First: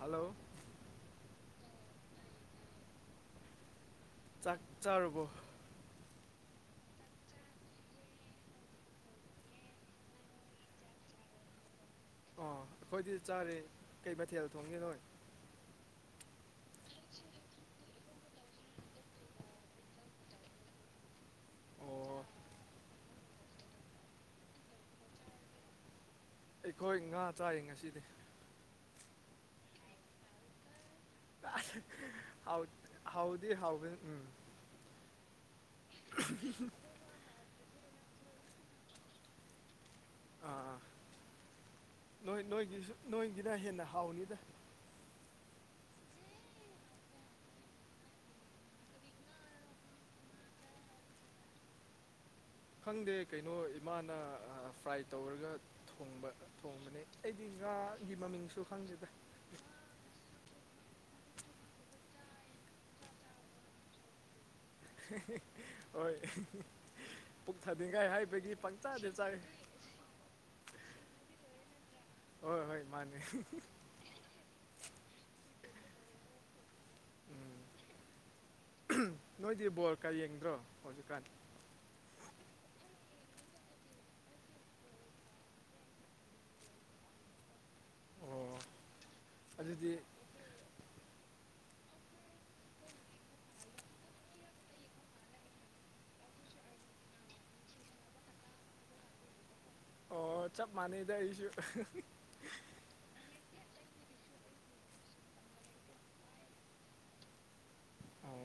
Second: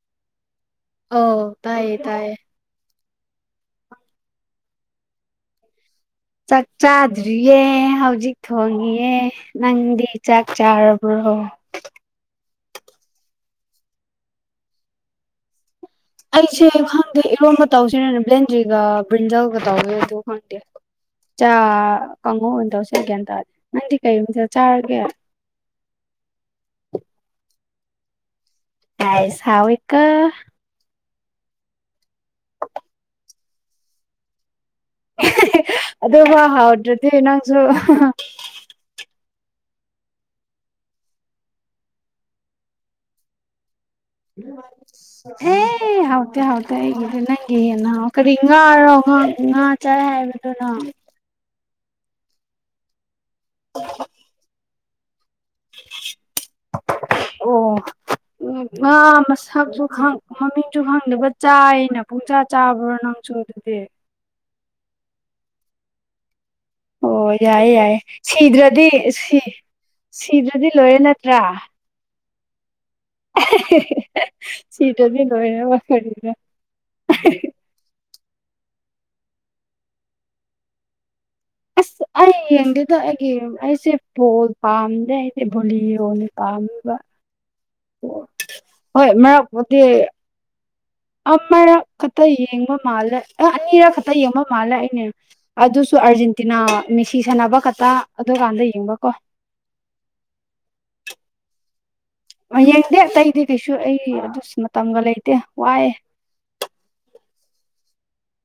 Hello ꯑꯧ ꯇꯥꯏꯌꯦ ꯇꯥꯏꯌꯦ ꯆꯥꯛ ꯆꯥꯔꯨꯕꯣ ꯆꯥꯛ ꯆꯥꯗ꯭ꯔꯤꯌꯦ ꯍꯧꯖꯤꯛ ꯊꯣꯡꯉꯤꯌꯦ ꯅꯪꯗꯤ ꯆꯥꯛ ꯆꯥꯔꯕ꯭ꯔꯣ ꯑꯣ ꯑꯩꯈꯣꯏꯗꯤ ꯆꯥꯔꯦ ꯀꯩ ꯃꯊꯦꯜ ꯊꯣꯡꯉꯦ ꯅꯣꯏ ꯑꯩꯁꯦ ꯈꯪꯗꯦ ꯏꯔꯣꯝꯕꯥ ꯇꯧꯁꯤꯔꯥꯅ ꯕ꯭ꯂꯦꯟꯗ꯭ꯔꯤꯒ ꯕ꯭ꯔꯤꯟꯖꯜꯒ ꯇꯧꯋꯦ ꯑꯗꯨ ꯈꯪꯗꯦ ꯆꯥ ꯑꯣ ꯀꯥꯡꯍꯧ ꯑꯣꯏꯅ ꯇꯧꯁꯤꯔꯥ ꯒꯌ꯭ꯥꯟ ꯇꯥꯗꯦ ꯅꯪꯗꯤ ꯀꯔꯤ ꯃꯥꯊꯦꯜ ꯆꯥꯔꯒꯦ ꯑꯩꯈꯣꯏ ꯉꯥ ꯆꯥꯏ ꯉꯁꯤꯗꯤ ꯇꯥꯏꯁ ꯍꯥꯎꯏ ꯀꫭ ꯑꯥꯁ ꯍꯥꯎ ꯍꯥꯎꯗꯤ ꯍꯥꯎꯕ ꯎꯝ [unintelligible] ꯑꯗꯣꯒꯥ ꯍꯥꯎꯗ꯭ꯔꯗꯤ ꯅꯪꯁꯨ꯫ ꯑꯥ ꯑꯥ ꯅꯣꯏ ꯅꯣꯏꯒꯤꯁꯨ ꯅꯣꯏꯒꯤꯅ ꯍꯦꯟꯅ ꯍꯥꯎꯅꯤ [inaudible] [inaudible] ꯑꯦ ꯍꯥꯎꯇꯦ-ꯍꯥꯎꯇꯦ ꯑꯩꯒꯤꯗꯤ ꯅꯪꯒꯤ ꯍꯦꯟꯅ ꯍꯥꯎ ꯀꯔꯤ ꯉꯥꯔꫭ ꯉꯥ ꯉꯥ ꯆꯔ ꯍꯥꯏꯕꯗꯨꯅꯣ꯫ ꯈꯪꯗꯦ ꯀꯩꯅꯣ ꯏꯃꯥꯅ ꯑ ꯐ꯭ꯔꯥꯏ ꯇꯧꯔꯒ ꯊꯣꯡꯕ ꯊꯣꯡꯕꯅꯦ ꯑꯩꯗꯤ ꯉꯥꯒꯤ ꯃꯃꯤꯡꯁꯨ ꯈꯪꯗꯦꯗ꯫ ꯃꯁꯛꯗꯨ ꯈꯪ ꯃꯃꯤꯡꯁꯨ ꯈꯪꯗꯕ ꯆꯥꯏꯅ ꯄꯨꯡꯆꯥ ꯆꯥꯕ꯭ꯔꯣ ꯅꯪꯁꯨ ꯑꯗꯨꯗꯤ꯫ [unintelligible] ꯍꯣꯏ [unintelligible] ꯑꯣ ꯄꯨꯛ ꯌꯥꯏꯌꯦ-ꯌꯥꯏꯌꯦ ꯊꯥꯅꯤꯡꯉꯥꯏ ꯍꯥꯏꯕꯒꯤ ꯁꯤꯗ꯭ꯔꯗꯤ ꯄꯪꯆꯥꯗ ꯁꯤ ꯆꯥꯏ ꯁꯤꯗ꯭ꯔꯗꯤ ꯂꯣꯏꯔꯦ ꯅꯠꯇ꯭ꯔꯥ꯫ ꯍꯣꯏ ꯍꯣꯏ ꯃꯥꯅꯦ [unintelligible] ꯁꯤꯗ꯭ꯔꯗꯤ ꯂꫭꯏꯔꯦ ꯋꯥ [inaudible] [unintelligible] ꯎꯝ ꯅꯣꯏꯗꯤ ꯕꯣꯜ ꯀꯥ ꯌꯦꯡꯗ꯭ꯔꯣ ꯍꯧꯖꯤꯛꯀꯥꯟ꯫ ꯑꯁ [unintelligible] ꯑꯩ ꯌꯦꯡꯗꯦꯗ ꯑꯩꯒꯤ ꯑꯩꯁꯦ ꯕꯣꯜ ꯄꯥꯝꯗꯦ ꯑꯩꯗꯤ ꯚꯣꯂꯤ ꯑꫭꯏꯅ ꯄꯥꯝꯃꯦꯕ꯫ ꯑꯣ [unintelligible] ꯍꯣꯏ ꯃꯔꯛꯄꯨꯗꯤ ꯑꯗꯨꯗꯤ ꯑꯃꯔꯛ ꯈꯛꯇ ꯌꯦꯡꯕ ꯃꯥꯜꯂꯦ ꯑ ꯑꯅꯤꯔꯛ ꯈꯛꯇ ꯌꯦꯡꯕ ꯃꯥꯜꯂꯦ ꯑꯩꯅꯦ ꯑꯗꯨꯁꯨ ꯑꯥꯔꯖꯦꯟꯇꯤꯅꯥ ꯃꯤꯁꯤ ꯁꯥꯟꯅꯕ ꯈꯛꯇꯥ ꯑꯗꯨꯀꯥꯟꯗ ꯌꯦꯡꯕ ꯀꯣ꯫ ꯑꯣ ꯆꯞ ꯃꯥꯟꯅꯩꯗ ꯑꯩꯁꯨ [unintelligible] ꯌꯦꯡꯗꯦ ꯑꯇꯩꯗꯤ ꯀꯩꯁꯨ ꯑꯩ ꯑꯗꯨꯁꯨ ꯃꯇꯝꯒ ꯂꯩꯇꯦ ꯋꯥꯑꯦ꯫ ꯑꯣ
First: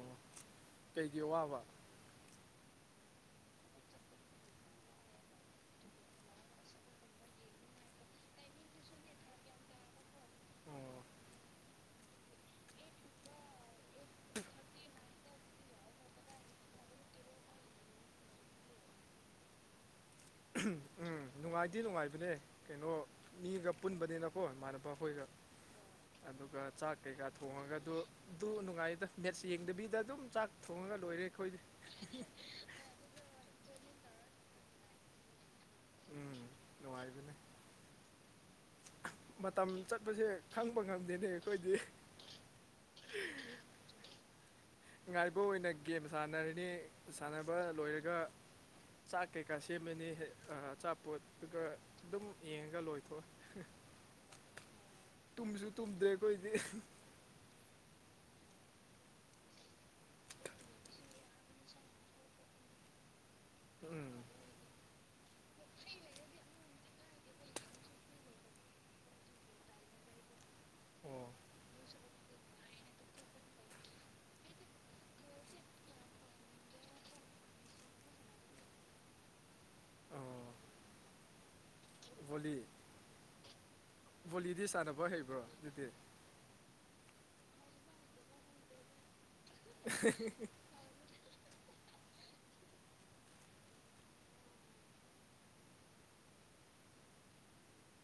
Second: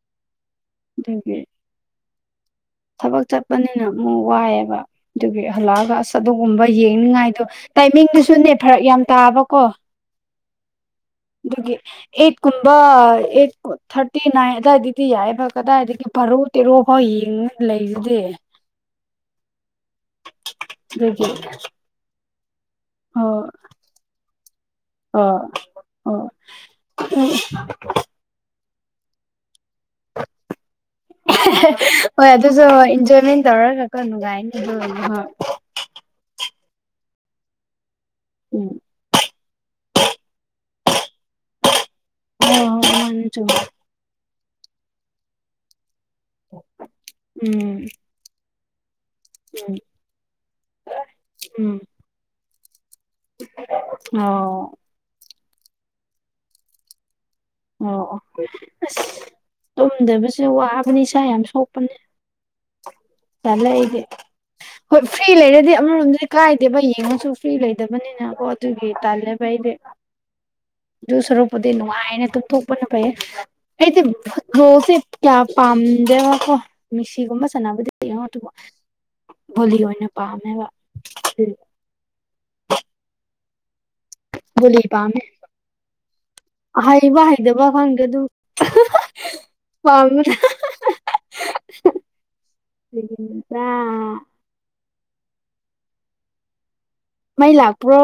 ꯀꯩꯒꯤ ꯑꯗꯨꯒꯤ ꯋꯥꯕ꯫ ꯊꯕꯛ ꯆꯠꯄꯅꯤꯅ ꯑꯃꯨꯛ ꯋꯥꯏꯑꯦꯕ꯫ ꯑꯗꯨꯒꯤ ꯍꯜꯂꯛꯑꯒ ꯑꯁ ꯑꯗꯨꯒꯨꯝꯕ ꯌꯦꯡꯅꯤꯡꯉꯥꯏꯗꯣ ꯇꯥꯏꯃꯤꯡꯗꯨꯁꯨꯅꯦ ꯐꯔꯛ ꯌꯥꯝ ꯇꯥꯕꯀꯣ꯫ ꯑꯣ꯫ ꯗꯨꯒꯤ꯫ ꯑꯦꯠ ꯀꯨꯝꯕ ꯑꯦꯠ ꯊꯥꯔꯇꯤ ꯅꯥꯏꯟ ꯑꯗꯨꯋꯥꯏꯗꯗꯤ ꯌꯥꯏꯕ ꯀꯗꯥꯏꯗꯒꯤ ꯕꯔꫭ ꯇꯦꯔꯣ ꯐꯥꯎ ꯌꯦꯡꯉ ꯂꯩꯔꯗꯤ꯫ [unintelligible] ꯑꯗꯨꯒꯤ ꯅꯨꯡꯉꯥꯏꯗꯤ ꯅꯨꯡꯉꯥꯏꯕꯅꯦ ꯀꯩꯅꯣ ꯑꯣ ꯃꯤꯒ ꯄꯨꯨꯟꯕꯅꯤꯅꯀꯣ ꯏꯃꯥꯟꯅꯕ ꯈꯣꯏꯒ ꯑꯣ ꯑꯣ ꯑꯗꯨꯒ ꯆꯥꯛ ꯀꯩꯀꯥ ꯊꯣꯡꯉꯒ ꯑꯗꯨ ꯑꯗꯨ ꯅꯨꯡꯉꯥꯏꯗ ꯃꯦꯠꯁ ꯌꯦꯡꯗꯕꯤꯗ ꯑꯗꯨꯝ ꯆꯥꯛ ꯊꯣꯡꯉꯒ ꯂꯣꯏꯔꯦ꯫ ꯑꯩꯈꯣꯏꯗꯤ [unintelligible] ꯍꯣꯏ ꯑꯗꯨꯁꯨ ꯏꯟꯖꯣꯏꯃꯦꯟ ꯇꯧꯔꯒꯀꫭ ꯅꯨꯉꯥꯏꯅꯤ ꯗꯨꯒꯨꯝꯕ꯫ ꯎꯝ ꯅꯨꯡꯉꯥꯏꯕꯅꯦ꯫ ꯎꯝ ꯃꯇꯝ ꯆꯠꯄꯁꯦ ꯈꯪꯕ ꯉꯝꯗꯦꯅꯦ ꯑꯩꯈꯣꯏꯗꯤ [unintelligible] ꯑꯣ ꯃꯥꯅꯤ ꯆꯨꯝ ꯉꯥꯏꯕ ꯑꯣꯏꯅ ꯒꯦꯝ ꯁꯥꯟꯅꯔꯤꯅꯤ ꯁꯥꯟꯅꯕ ꯎꯝ ꯂꯣꯏꯔꯒ ꯆꯥꯛ ꯀꯩꯀꯥ ꯁꯦꯝꯃꯅꯤ ꯑ ꯑꯆꯥꯄꯣꯠ ꯇꯨꯒ ꯎꯝ ꯑꯗꯨꯝ ꯌꯦꯡꯉꯒ ꯂꯣꯏꯊꯣꯛꯑꯦ꯫ [unintelligible] ꯑꯣ꯫ ꯇꯨꯝꯁꯨ ꯇꯨꯝꯗꯦ ꯑꯈꯣꯏꯗꯤ [unintelligible] ꯑꯣ ꯑꯣ ꯑꯁ ꯇꯨꯝꯗꯕꯁꯦ ꯋꯥꯕꯅꯤ ꯏꯁꯥ ꯌꯥꯝ ꯁꯣꯛꯄꯅꯤ꯫ [inaudible] ꯇꯜꯂꯦ ꯑꯩꯗꯤ꯫ ꯎꯝ ꯍꯣꯏ ꯐ꯭ꯔꯤ ꯂꯩꯔꯗꯤ ꯑꯃꯔꯣꯝꯗꯗꯤ ꯀꯥꯏꯗꯦꯕ ꯌꯦꯡꯉꯁꯨ ꯐ꯭ꯔꯤ ꯂꯩꯗꯕꯅꯤꯅꯀꯣ ꯑꯗꯨꯒꯤ ꯇꯜꯂꯦꯕ ꯑꯩꯗꯤ ꯫ [inaudible] ꯗꯨ ꯑꯣ ꯁꯔꯨꯛꯄꯨꯗꯤ ꯅꯨꯡꯉꯥꯏꯅ ꯇꯨꯝꯊꯣꯛꯄꯅ ꯐꯩꯌꯦ ꯫ ꯑꯩꯗꯤ ꯐꯨꯠꯕꯣꯜꯁꯦ ꯀꯌꯥ ꯄꯥꯝꯗꯦꯕ ꯀꯣ ꯫ ꯃꯤꯁꯤꯒꯨꯝꯕ ꯁꯥꯟꯅꯕꯗꯤ ꯌꯦꯡ ꯉ‌ꯣ ꯑꯗꯨꯕꯨ ꯚꯣꯂꯤ ꯑꯣꯏꯅ ꯑꯣ ꯄꯥꯝꯃꯦꯕ ꯫ ꯚꯣꯂꯤ ꯚꯣꯂꯤꯗꯤ ꯚꯣꯂꯤ ꯁꯥꯟꯅꯕ ꯄꯥꯝꯃꯦ ꯍꯩꯕ꯭ꯔꯣ ꯑꯗꯨꯗꯤ? ꯍꯩꯕ ꯍꯩꯗꯕ ꯈꯪꯗꯦ ꯑꯗꯨ ꯄꯥꯝꯕꯅꯦ ꯫ [unintelligible] ꯃꯩ ꯂꯥꯛꯄ꯭ꯔꯣ?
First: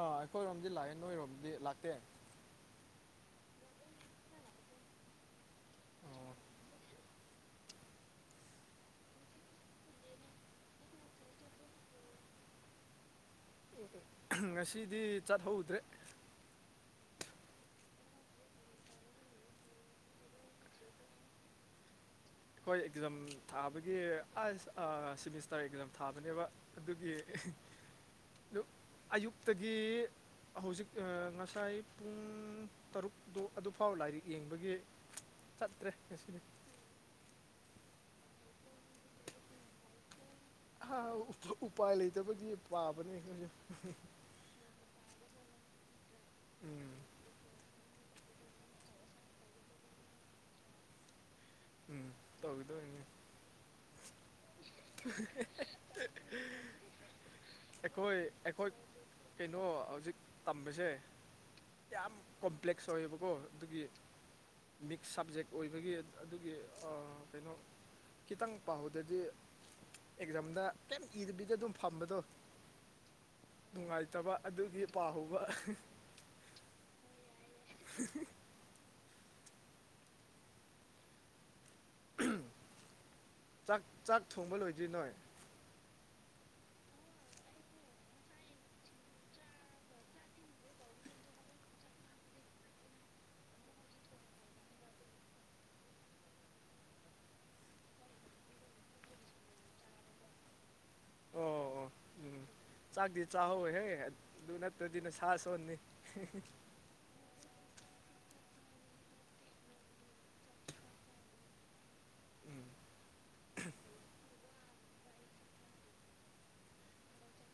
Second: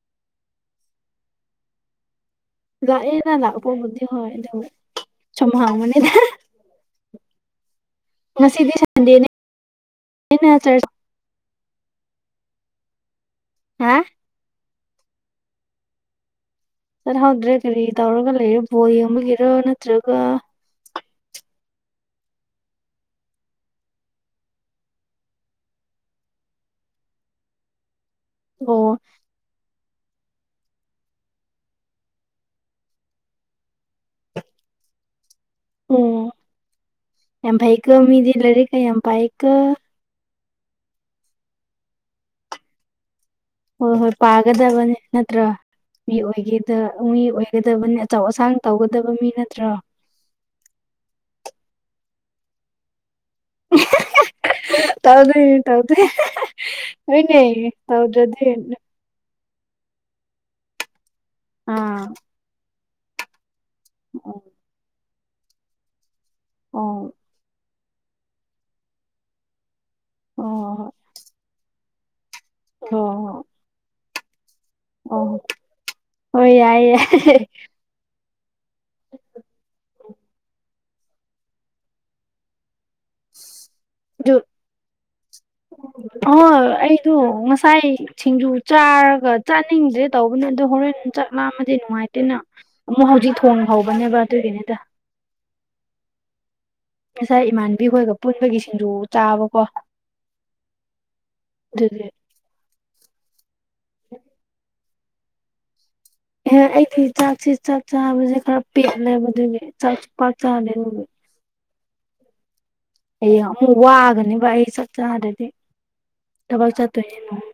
ꯑꯥ ꯑꯩꯈꯣꯏꯔꯣꯝꯗꯤ ꯂꯥꯛꯑꯦ ꯅꯣꯏꯔꯣꯝꯗꯤ ꯂꯥꯛꯇꯦ ꯫ ꯂꯥꯛꯑꯦꯗ ꯂꯥꯛꯄꯕꯨꯗꯤ ꯍꯣꯏ ꯑꯗꯨ ꯁꯨꯝ ꯍꯥꯡꯕꯅꯤꯗ ꯫ ꯑꯣ ꯉꯁꯤꯗꯤ ꯁꯟꯗꯦꯅꯦ ꯅꯤꯅ ꯆꯔꯖ ꯍꯥ ꯉꯁꯤꯗꯤ ꯆꯠꯍꯧꯗ꯭ꯔꯦ ꯫ ꯆꯠꯍꯧꯗ꯭ꯔꯦ ꯀꯔꯤ ꯇꯧꯔꯒ ꯂꯩꯔꯦ ꯕꯣꯜ ꯌꯦꯡꯕꯒꯤꯔꯣ ꯅꯠꯇ꯭ꯔꯒ ꯈ‌ꯣꯏ ꯑꯦꯛꯖꯥꯝ ꯊꯥꯕꯒꯤ ꯑꯁ ꯑꯥ ꯁꯤꯃꯤꯁꯇꯔ ꯑꯦꯛꯖꯥꯝ ꯊꯥꯕꯅꯦꯕ ꯫ ꯑꯗꯨꯒꯤ ꯌꯨꯛ ꯑꯣ ꯑꯌꯨꯛꯇꯒꯤ ꯍꯧꯖꯤꯛ ꯑꯥ ꯉꯁꯥꯏ ꯄꯨꯡ ꯇꯔꯨꯛꯇꯣ ꯑꯗꯨꯐꯥꯎ ꯂꯥꯏꯔꯤꯛ ꯌꯦꯡꯕꯒꯤ ꯆꯠꯇ꯭ꯔꯦ ꯑꯣ ꯉꯁꯤꯗꯤ ꯫ ꯌꯥꯝ ꯐꯩꯀꯣ ꯃꯤꯗꯤ ꯂꯩꯔꯤꯛꯀ ꯌꯥꯝ ꯄꯥꯏꯌꯦꯀꯣ ꯫ ꯍꯥ ꯍꯥ ꯎꯞ ꯎꯄꯥꯏ ꯂꯩꯇꯕꯒꯤ ꯄꯥꯕꯅꯦ ꯑꯩꯈꯣꯏꯁꯨ ꯫ ꯍꯣꯏ ꯍꯣꯏ ꯄꯥꯒꯗꯕꯅꯤ ꯅꯠꯇ꯭ꯔꯥ? ꯃꯤ ꯑꯣꯏꯒꯦꯗ ꯎꯝ ꯃꯤ ꯑꯣꯏꯒꯗꯕꯅꯤ ꯑꯆꯧ ꯑꯁꯥꯡ ꯇꯧꯒꯗꯕ ꯃꯤ ꯅꯠꯇ꯭ꯔꯣ? ꯇꯧꯗꯣꯏꯅꯦ [unintelligible] ꯇꯧꯗꯣꯏꯅꯦ ꯇꯧꯗꯣꯏꯅꯦ ꯅ‌ꯣꯏꯅꯦ ꯑꯩꯈꯣꯏ ꯇꯧꯗ꯭ꯔꯗꯤ ꯑꯩꯈꯣꯏ ꯀꯩꯅꯣ ꯍꯧꯖꯤꯛ ꯇꯝꯕꯁꯦ ꯑꯥ ꯌꯥꯝ ꯀꯣꯝꯄ꯭ꯂꯦꯛꯁ ꯑꯣꯏꯌꯦꯕꯀꯣ ꯫ ꯑꯗꯨꯒꯤ ꯑꯣ ꯃꯤꯛꯁ ꯁꯕꯖꯦꯛ ꯑꯣꯏꯕꯒꯤ ꯑꯗꯨꯒꯤ ꯑꯣ ꯑꯥ ꯀꯩꯅꯣ ꯈꯤꯇꯪ ꯄꯥꯍꯧꯗꯗꯤ ꯑꯦꯛꯖꯥꯝꯗ ꯑꯣ ꯀꯩꯝ ꯏꯗꯕꯤꯗ ꯑꯗꯨꯝ ꯐꯝꯕꯗꯣ ꯍꯣ ꯍꯣ ꯅꯨꯡꯉꯥꯏꯇꯕ ꯑꯗꯨꯒꯤ ꯫ ꯑꯣ ꯍꯣꯏ ꯌꯥꯏ ꯌꯥꯏ ꯫ [unintelligible] ꯆꯥꯛ ꯆꯥꯛ ꯑꯗꯨ ꯊꯣꯡꯕ ꯂꯣꯏꯗ꯭ꯔꯤ ꯅꯣꯏ? ꯍꯣꯏ ꯑꯩꯗꯣ ꯉꯁꯥꯏ ꯁꯤꯡꯖꯨ ꯆꯥꯔꯒ ꯆꯥꯅꯤꯡꯗ꯭ꯔꯦ ꯇꯧꯕꯅꯦ ꯑꯗꯣ ꯍꯣꯔꯦꯟ ꯆꯥꯛ ꯂꯥꯝꯃꯗꯤ ꯅꯨꯡꯉꯥꯏꯇꯦꯅ ꯑꯃꯨꯛ ꯍꯧꯖꯤꯛ ꯊꯣꯡ ꯍꯧꯕꯅꯦꯕ ꯑꯗꯨꯒꯤꯅ‌ꯦꯗ ꯫ ꯉꯁꯥꯏ ꯏꯃꯥꯟꯕꯤꯈꯣꯏꯒ ꯄꯨꯟꯕꯒꯤ ꯁꯤꯡꯖꯨ ꯆꯥꯕꯀꯣ ꯫ ꯑꯣ ꯑꯣ ꯑꯗꯨꯒꯤ ꯎꯝ ꯆꯥꯛꯇꯤ ꯆꯥꯍꯧꯋ‌ꯦꯍꯦ ꯑꯗꯨ ꯅꯠꯇ꯭ꯔꯗꯤ ꯅꯁꯥ ꯁꯣꯟꯅꯤ ꯫ ꯍꯣꯏ ꯑꯩꯗꯤ ꯆꯥꯛꯁꯤ ꯆꯥꯛ ꯆꯥꯕꯁꯦ ꯈꯔ ꯄꯦꯠꯂꯦꯕ ꯑꯗꯨꯒꯤ ꯆꯥꯛꯁꯨ ꯄꯥꯛ ꯆꯥꯗꯦ ꯑꯗꯨꯒꯤ ꯫ ꯎꯝ ꯍꯌꯦꯡ ꯑꯃꯨꯛ ꯋꯥꯒꯅꯤꯕ ꯑꯩ ꯆꯥꯛ ꯆꯥꯗ꯭ꯔꯗꯤ ꯫ ꯊꯕꯛ ꯆꯠꯇ‌ꯣꯏꯅꯤ ꯅ‌ꯣꯡ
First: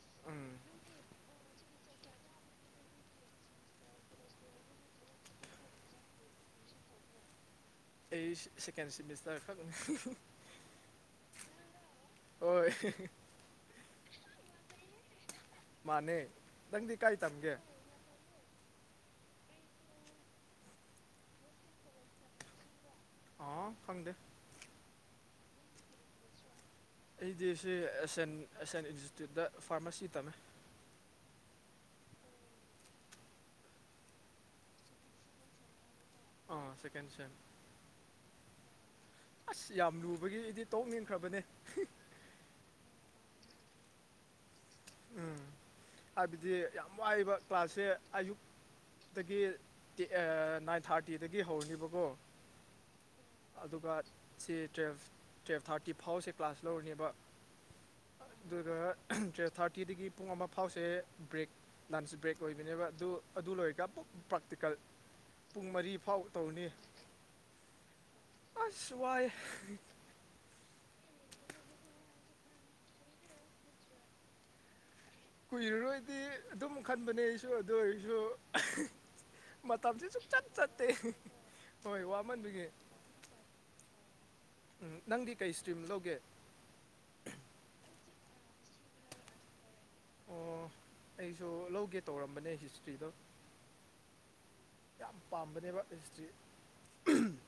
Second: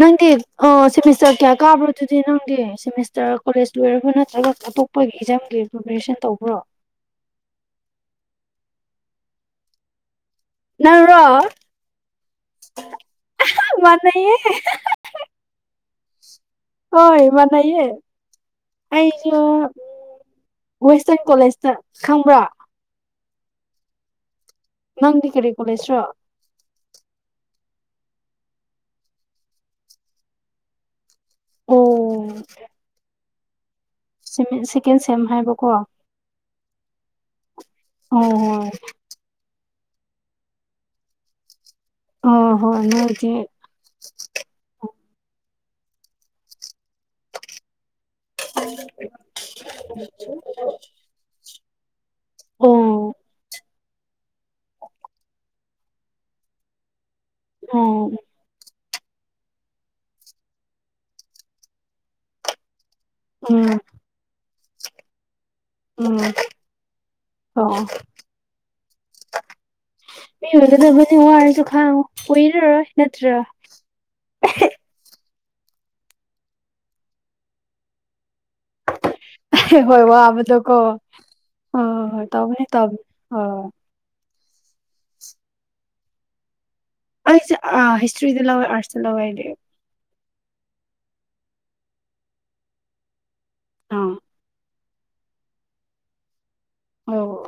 ꯅꯪꯗꯤ ꯎꯝ ꯑꯥ ꯁꯤꯃꯤꯁꯇꯔ ꯀꯌꯥ ꯀꯥꯕ꯭ꯔ‌ꯣ ꯗꯨꯗꯤ ꯅꯪꯗꯤ ꯁꯦꯃꯤꯁꯇꯔ ꯀꯣꯂꯦꯖ ꯂꯣꯏꯔꯕ꯭ꯔꯣ ꯅꯠꯇ꯭ꯔꯒ ꯑꯇꯣꯞꯄꯒꯤ ꯑꯦꯛꯖꯥꯝꯒꯤ ꯄ꯭ꯔꯤꯄꯦꯔꯦꯁꯟ ꯇꯧꯕ꯭ꯔꯣ? ꯑꯩ ꯁ‌ꯦ ꯁꯦꯀꯦꯟ ꯁꯤꯃꯤꯁꯇꯔ ꯈꯛꯅꯤ ꯫ ꯅꯪꯔꯣ ꯍꯣꯏ ꯃꯥꯟꯅꯌꯦ ꯃꯥꯅꯦ ꯅꯪꯗꯤ ꯀꯥꯏ ꯍꯣꯏ ꯇꯝꯒꯦ ꯃꯥꯟꯅꯌꯦ ꯑꯩꯁꯨ ꯋꯦꯁꯇꯔꯟ ꯀꯣꯂꯦꯖꯇ ꯈꯪꯕ꯭ꯔꯥ ꯑꫭꯑꫭ ꯈꯪꯗꯦ ꯅꯪꯗꯤ ꯀꯔꯤ ꯀꯣꯂꯦꯁ꯭ꯔꯣ ꯑꯩꯗꯤ ꯁꯤ ꯑꯦꯁꯌꯥꯦꯟ ꯑꯦꯁꯌꯥꯦꯟ ꯏꯟꯁꯇꯤꯇ꯭ꯌꯨꯠꯇ ꯐꯥꯔꯃꯥꯁꯤ ꯇꯝꯃꯤ ꯑꯣ ꯁꯤꯀꯦꯟ ꯁꯦꯝ ꯍꯥꯏꯕꯀꯣ ꯑꯥ ꯁꯦꯀꯦꯟ ꯁ°ꯝ ꯑꯣ ꯍꫭ ꯑꯁ ꯌꯥꯝ ꯂꯨꯕꯒꯤ ꯑꯩꯗꯤ ꯇꯣꯛꯅꯤꯡꯈ꯭ꯔꯕꯅꯦ ꯑꫭ ꯍꯣꯏ ꯅꯣꯏꯗꯤ ꯎꯝ ꯍꯥꯏꯕꯗꯤ ꯌꯥꯝ ꯋꯥꯏꯕ ꯀ꯭ꯂꯥꯁꯁꯦ ꯑꯌꯨꯛ ꯗꯒꯤ [inaudible] ꯊꯥꯔꯇꯤꯗꯒꯤ ꯍꯧꯔꯅꯤꯕꯀꯣ ꯑꯣ ꯑꯗꯨꯒ ꯁꯤ ꯇꯨꯋꯜꯐ ꯇꯨꯌꯦ ꯊꯥꯔꯇꯤ ꯐꯥꯎꯁꯦ ꯀ꯭ꯂꯥꯁ ꯂꯧꯔꯅꯦꯕ ꯎꯝ ꯑꯗꯨꯒ ꯇꯨꯌꯦꯞ ꯊꯥꯔ ꯀꯀꯤꯗꯒꯤ ꯄꯨꯡ ꯑꯃ ꯐꯥꯎꯁꯦ ꯕ꯭ꯔꯦꯛ ꯂꯟꯁ ꯕ꯭ꯔꯦꯛ ꯑꯣꯏꯕꯅꯦꯕ ꯑꯗꯨ ꯑꯗꯨ ꯎꯝ ꯂꯣꯏꯔꯒ ꯑꯃꯨꯛ ꯄ꯭ꯔꯥꯛꯇꯤꯀꯦꯜ ꯄꯨꯡ ꯃꯔꯤ ꯐꯥꯎ ꯇꯧꯅꯤ ꯑꯣꯑꫭ ꯑꯁ ꯋꯥꯏꯌ° ꯃꯤ ꯑꯣꯏꯒꯗꯕꯨꯗꯤ ꯋꯥꯔꯁꯨ ꯈꯥꯡꯉꯨ ꯀꯣꯏꯔꯔꯣꯏ ꯅꯠꯇ꯭ꯔꯥ ꯀꯨꯏꯔꯔꯣꯏꯗꯤ ꯑꯗꯨꯝ ꯈꯟꯕꯅꯦ ꯑꯩꯁꯨ ꯑꯗꯨ ꯑꯣꯏꯔꯁꯨ ꯍꯣꯏ ꯃꯇꯝꯁꯦ ꯁꯨꯡꯆꯠ ꯋꯥꯕꯗꯣꯀꯣ ꯆꯠꯇꯦ ꯍꯣꯏ ꯋꯥꯃꯟꯕꯤꯒꯤ ꯅꯪꯗꯤ ꯀꯩ ꯏꯁꯇ꯭ꯔꯤꯝ ꯂꯧꯒꯦ ꯑꯩꯁꯦ ꯑꯥ ꯍꯤꯁꯇ꯭ꯔꯤꯗ ꯂꯧꯋꯦ ꯑꯥꯔꯠꯁꯇ ꯂꯧꯋꯦ ꯑꯩꯗꯤ ꯑꯣ ꯑꯩꯁꯨ ꯂꯧꯒꯦ ꯇꯧꯔꯝꯕꯅꯦ ꯍꯤꯁꯇ꯭ꯔꯤꯗꯣ ꯑꯥ ꯌꯥꯝ ꯄꯥꯝꯕꯅꯦꯕ ꯍꯤꯁꯇ꯭ꯔꯤ ꯑꯣ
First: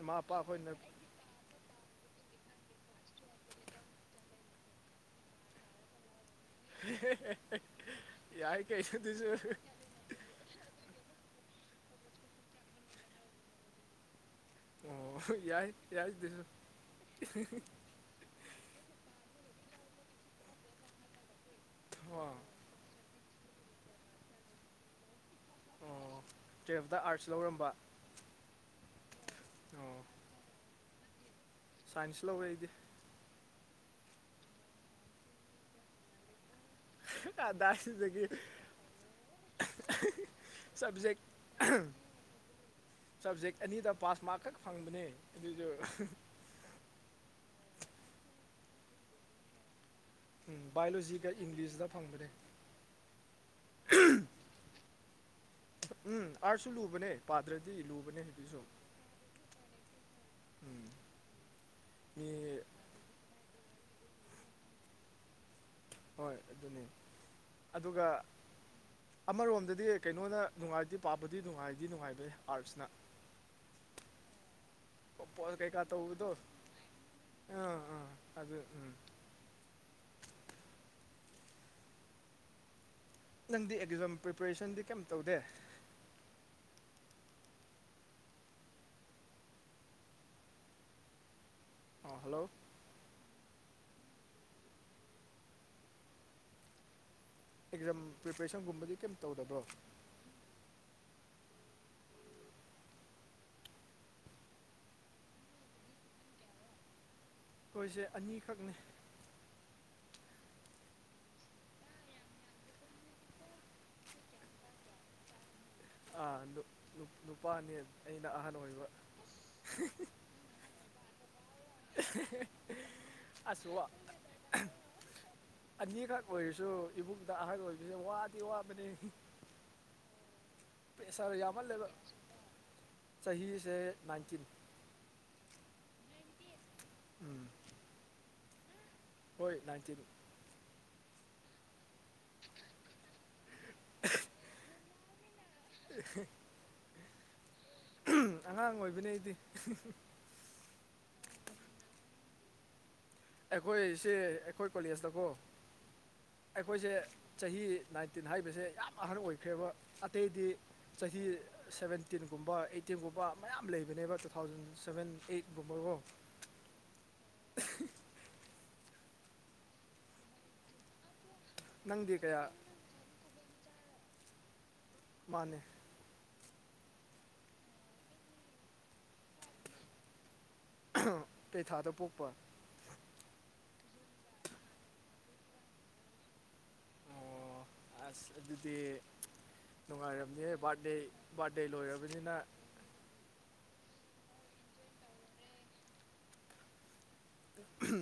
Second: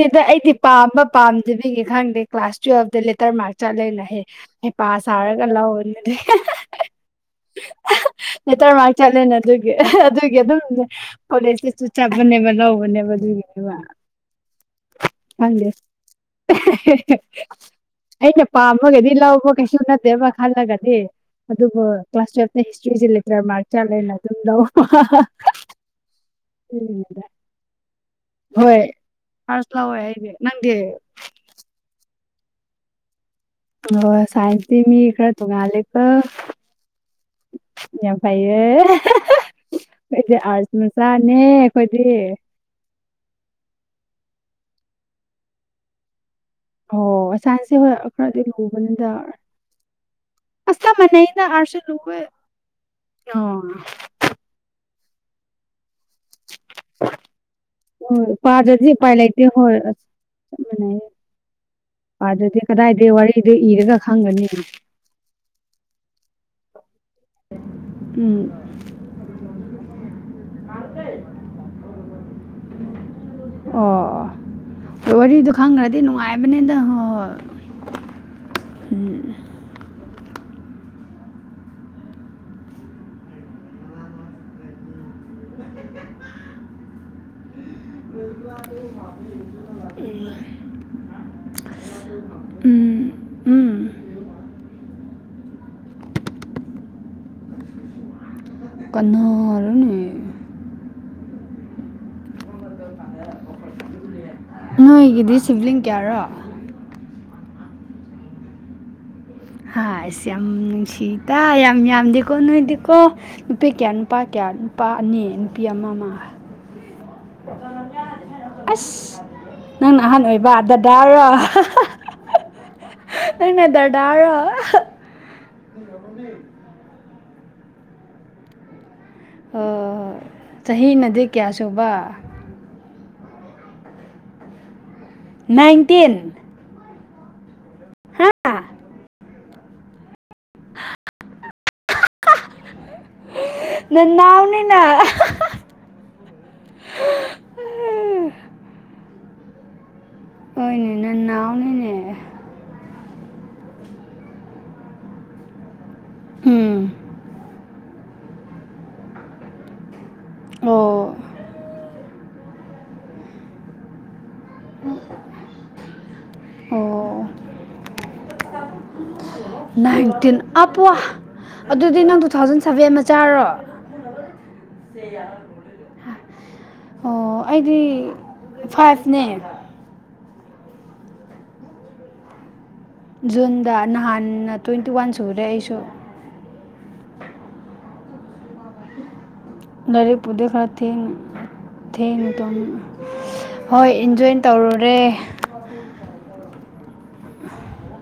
ꯏꯃꯥ ꯏꯄꯥ ꯑꯩꯗꯤ ꯑꯩꯈꯣꯏꯅ ꯄꯥꯝꯕ ꯄꯥꯝꯗꯕꯤꯒꯤ ꯈꯪꯗꯦ ꯀ꯭ꯂꯥꯁ ꯇꯨꯌꯦꯜꯞꯇ ꯂꯦꯇꯔ ꯃꯥꯔꯛ ꯆꯠꯂꯅ ꯍꯦ ꯍꯩꯄꯥ ꯁꯥꯔꯒ ꯔꯧꯕꯅꯤꯗꯥ ꯌꯥꯏ ꯂꯦꯇꯔ ꯃꯥꯔꯛ ꯀꯩꯁꯨ ꯑꯗꯨꯁꯨ ꯆꯠꯂꯦꯅ ꯑꯗꯨꯒꯤ ꯑꯗꯨꯒꯤ ꯑꯗꯨꯝ ꯀꯣꯂꯦꯖꯇꯁꯨ ꯆꯠꯄꯅꯦꯕ ꯂꯧꯕꯅꯦꯕ ꯑꯗꯨꯒꯤꯅꯦꯕ ꯑꯣ ꯈꯪꯗꯦ ꯌꯥꯏ ꯌꯥꯏ ꯑꯗꯨꯁꯨ ꯑꯩꯅ ꯄꯥꯃꯒꯗꯤ ꯂꯧꯕ ꯀꯩꯁꯨ ꯅꯠꯇꯦꯕ ꯈꯜꯂꯒꯗꯤ ꯑꯗꯨꯕꯨ ꯀ꯭ꯂꯥꯁ ꯑꯣ ꯇꯨꯋꯦꯜꯞꯇ ꯍꯤꯁꯇ꯭ꯔꯤꯁꯦ ꯂꯤꯇꯔꯦꯜ ꯃꯥꯔꯛ ꯆ ꯂꯩꯅ ꯑꯗꯨꯝ ꯂꯧꯕ ꯑꯣ ꯇꯨꯌꯦꯜꯐꯇ ꯑꯗꯨꯒꯤꯅꯤꯗ ꯑꯥꯔꯠꯁ ꯂꯧꯔꯝꯕ ꯍꯣꯏ ꯑꯥꯔꯁ ꯂꯋꯦ ꯑꯣ ꯑꯩꯗꯤ ꯅꯪꯗꯤ ꯁꯥꯏꯟꯁ ꯂꯧꯋꯦ ꯑꯩꯗꯤ [inaudible] ꯁꯥꯏꯟꯁꯇꯤ ꯃꯤ ꯈꯔ ꯇꯣꯡꯉꯥꯜꯂꯤꯀꫭ ꯌꯥꯝ ꯑꯗꯥꯏꯁꯤꯗꯒꯤ ꯐꯩꯑ° ꯑꯩꯈꯗꯤ ꯑꯥꯔꯁ ꯁꯕꯖꯦꯛ ꯃꯆꯥꯅꯦ ꯑꯩꯈꯣꯏꯗꯤ ꯁꯕꯖꯦꯛ ꯑꯅꯤꯗ ꯄꯥꯁ ꯃꯥꯔꯛ ꯈꯛ ꯐꯪꯕꯅꯦ ꯑꯗꯨꯁꯨ ꯑꯣ ꯁꯥꯏꯟꯁꯦ ꯍꯣꯏ ꯈꯔꯗꯤ ꯂꯨꯧꯕꯅꯤꯗ ꯎꯝ ꯑꯁ ꯆꯞ ꯕꯥꯏꯑꯣꯂꯣꯖꯤꯒ ꯃꯥꯟꯅꯩꯗ ꯑꯥꯔꯠꯁꯨ ꯏꯪꯂꯤꯁꯇ ꯂꯨꯋꯦ ꯐꯪꯕꯅꯦ ꯑꯣ꯫ ꯎꯝ ꯑꯥꯔꯠꯁꯨ ꯂꯨꯕꯅꯦ ꯄꯥꯗ꯭ꯔꯗꯤ ꯂꯨꯕꯅꯦ ꯑꯗꯨꯁꯨ꯫ ꯀꯔꯤꯗꯤ ꯎꯄꯥꯏ ꯂꯩ꯫ [unintelligible] ꯍꯣꯏ ꯆꯞ‌ ꯎꯝ ꯃꯥꯟꯅꯩꯌꯦ꯫ ꯃꯤ ꯄꯥꯗꯔꯗꯤ ꯀꯗꯥꯏꯗꯩ ꯋꯥꯔꯤꯗꯨ ꯏꯔꯒ ꯈꯪꯒꯅꯤ꯫ ꯍꯣꯏ ꯑꯗꯨꯅꯤ ꯑꯗꯨꯒ ꯎꯝ ꯑꯃꯔꯣꯝꯗꯗꯤ ꯀꯩꯅꯣꯅ ꯅꯨꯡꯉꯥꯏꯗꯤ ꯄꯥꯕꯗꯤ ꯅꯨꯡꯉꯥꯏꯗꯤ ꯅꯨꯡꯉꯥꯏꯕꯩꯥꯅꯦ ꯑꯥꯔꯠꯁꯅ꯫ ꯑꯣꯏ ꯋꯥꯔꯤꯗꯣ ꯈꯪꯈ꯭ꯔꯗꯤ ꯅꯨꯡꯉꯥꯏꯕꯅꯤꯗ ꯍꯣꯏ ꯍꯣꯏ꯫ ꯑꯪ ꯑꯪ ꯑꯗꯨ꯫ ꯎꯝ꯫ ꯅꯪꯗꯤ ꯑꯗꯤꯂꯝ ꯄ꯭ꯔꯤꯄꯦꯔꯦꯁꯟꯗꯤ ꯀꯩꯝ ꯇꯧꯗꯦ꯫ [unintelligible] ꯎꯝ ꯑ ꯍꯜꯂꯣ꯫ ꯎꯝ꯫ ꯎꯝ ꯑꯦꯛꯖꯥꯝ ꯄ꯭ꯔꯤꯄꯦꯔꯦꯁꯟꯒꯨꯝꯕꯗꯤ ꯀꯩꯝ ꯇꯧꯗꯔꯕ꯭ꯔꯣ꯫ ꯀꯅꯥꯔꯅꯦ ꯅꯣꯏꯒꯤꯗꯤ ꯁꯤꯕ꯭ꯂꯤꯡ ꯀꯌꯥꯔꯣ꯫ ꯑꯩꯈꯣꯏꯁꯦ ꯑꯅꯤꯈꯛꯅꯤ꯫ ꯍꯥ ꯏꯁ ꯌꯥꯝ ꯅꯨꯡꯁꯤꯗ ꯌꯥꯝ ꯌꯥꯝꯗꯦꯀꯣ ꯅꯣꯏꯗꯤꯀꯣ꯫ ꯅꯨꯄꯤ ꯀꯌꯥ ꯅꯨꯄꯥ ꯀꯌꯥ ꯅꯨꯄꯥ ꯑꯅꯤ ꯅꯨꯄꯤ ꯑꯃ꯫ ꯑꯃ ꯑꯥ ꯅꯨꯞ ꯅꯨ ꯑꯁ ꯅꯪꯅ ꯑꯍꯟ ꯑꯣꯏꯕ ꯗꯗꯥꯔꯣ꯫ ꯅꯪꯅ ꯑꯁ ꯋꯥ ꯗꯗꯥꯔꯣ꯫ ꯑꯅꯤꯈꯛ ꯑꯣꯏꯔꯁꯨ ꯏꯃꯨꯡꯗ ꯑꯍꯜ ꯑꯣꯏꯕꯁꯦ ꯋꯥꯗꯤ ꯋꯥꯕꯅꯤꯍꯦ꯫ ꯑꯣ ꯍꯣꯏ ꯆꯍꯤꯅꯗꯤ ꯀꯌꯥ ꯌꯥꯝꯃꯜꯂꯦꯕ ꯁꯨꯕ꯫ ꯆꯍꯤꯁꯦ ꯅꯥꯏꯟꯇꯤꯟ꯫ ꯅꯥꯏꯟꯇꯤꯟ꯫ ꯎꯝ꯫ ꯍꯥ ꯍꯣꯏ ꯅꯥꯏꯟꯇꯤꯟ꯫ ꯅꯅꯥꯎꯅꯤꯅ꯫ [inaudible] ꯎꯝ ꯑꯉꯥꯡ ꯑꯣꯏꯕꯅꯤ ꯑꯩꯗꯤ꯫ ꯍꯣꯏꯅꯦ ꯅꯅꯥꯎꯅꯤꯅꯦ꯫ ꯑꯩꯈꯣꯏ ꯁꯦ ꯑꯩꯈꯣꯏ ꯀꯣꯂꯦꯖꯇꯀꯣ ꯑꯩꯈꯣꯏꯁꯦ ꯎꯝ ꯆꯍꯤ ꯅꯥꯏꯟꯇꯤꯟ ꯍꯥꯏꯕꯁꯦ ꯌꯥꯝ ꯑꯍꯟ ꯑꯣꯏꯈ꯭ꯔꯦꯕ ꯑꯇꯩꯗꯤ ꯑꯣ ꯆꯍꯤ ꯁꯕꯦꯟꯇꯤꯟꯒꯨꯝꯕ ꯑꯩꯠꯇꯤꯟꯒꯨꯝꯕ ꯃꯌꯥꯝ ꯂꯩꯕꯅꯦꯕ ꯇꯨ ꯊꯥꯎꯖꯟ ꯁꯕꯦꯟ ꯑꯩꯠꯒꯨꯝꯕꯀꯣ ꯑꯣ ꯅꯥꯏꯟꯇꯤꯟ ꯑꯞꯄ꯭ꯋꯥ ꯑꯗꯨꯗꯤ ꯅꯪꯗꯤ ꯅꯪ ꯇꯨ ꯀꯌꯥ ꯊꯥꯎꯖꯟ ꯁꯚꯦꯟ ꯆꯥꯔꯣ꯫ ꯃꯥꯅꯦ꯫ ꯑꯣ ꯑꯩꯗꯤ ꯐꯥꯏꯚꯅꯦ꯫ ꯀꯩ ꯊꯥꯗ ꯄꯣꯛꯄ꯫ ꯖꯨꯟꯗ ꯅꯍꯥꯟꯅ ꯇ꯭ꯋꯦꯟꯇꯤ ꯋꯥꯟ ꯁꯨꯔꯦ ꯑꯩꯁꯨ꯫ ꯑꯣ ꯑꯁ ꯑꯗꯨꯗꯤ ꯂꯥꯏꯔꯤꯛꯄꯨꯗꯤ ꯅꯨꯡꯉꯥꯏꯔꯝꯅꯤꯍꯦ ꯈꯔ ꯕꯥꯔꯗꯦ ꯊꯦꯡꯅ ꯕꯥꯔꯗꯦ ꯊꯦꯡꯅ ꯂꯣꯏꯔꯕꯅꯤꯅ꯫ ꯇꯣꯝꯃꯤ ꯍꯣꯏ ꯏꯟꯖꯣꯏꯟ ꯇꯧꯔꯨꯔꯦ꯫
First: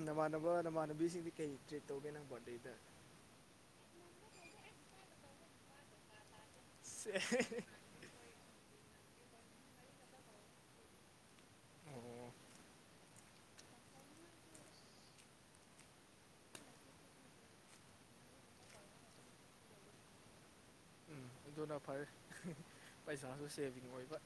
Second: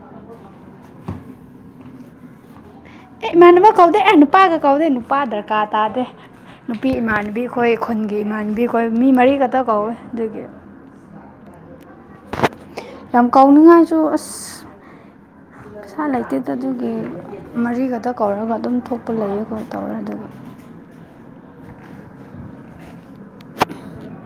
ꯅꯃꯥꯟꯅꯕ ꯅꯃꯥꯟꯅꯕꯤꯁꯤꯡꯗꯤ ꯀꯩ ꯇ꯭ꯔꯤꯠ ꯇꯧꯒꯦ ꯅꯪ ꯕꯥꯔꯗꯦꯗ꯫ ꯑꯦ ꯏꯃꯥꯟꯅꯕ ꯀꯧꯗꯦ ꯑꯦ ꯅꯨꯄꯥꯒ ꯀꯧꯗꯦ ꯅꯨꯄꯥ ꯗꯔꯀꯥꯔ ꯇꯥꯗꯦ ꯅꯨꯄꯤ ꯁꯦ ꯏꯃꯥꯟꯕꯤ ꯑꯩꯈꯣꯏ ꯎꯟꯒꯤ ꯏꯃꯥꯟꯅꯕꯤ ꯀꯣꯏ ꯃꯤ ꯃꯔꯤ ꯈꯛꯇ ꯀꯧꯋꯦ ꯑꯗꯨꯒꯤ ꯑꯣ ꯌꯥꯝ ꯀꯥꯎꯅꯤꯡꯉꯥꯏꯁꯨ ꯑꯁ ꯄꯩꯁꯥ ꯂꯩꯇꯦꯗ ꯑꯗꯨꯒꯤ ꯃꯔꯤꯒꯗ ꯀꯧꯔꯒ ꯑꯗꯨꯝ ꯊꯣꯛꯄ ꯂꯩꯌꯦ ꯀꯣꯏ ꯇꯧꯔꯦ ꯑꯗꯨꯝ ꯎꯝ ꯑꯗꯨꯅ ꯐꯩꯌꯦ ꯄꯩꯁꯥꯁꯨ ꯁꯦꯚꯤꯡ ꯑꯣꯏꯕ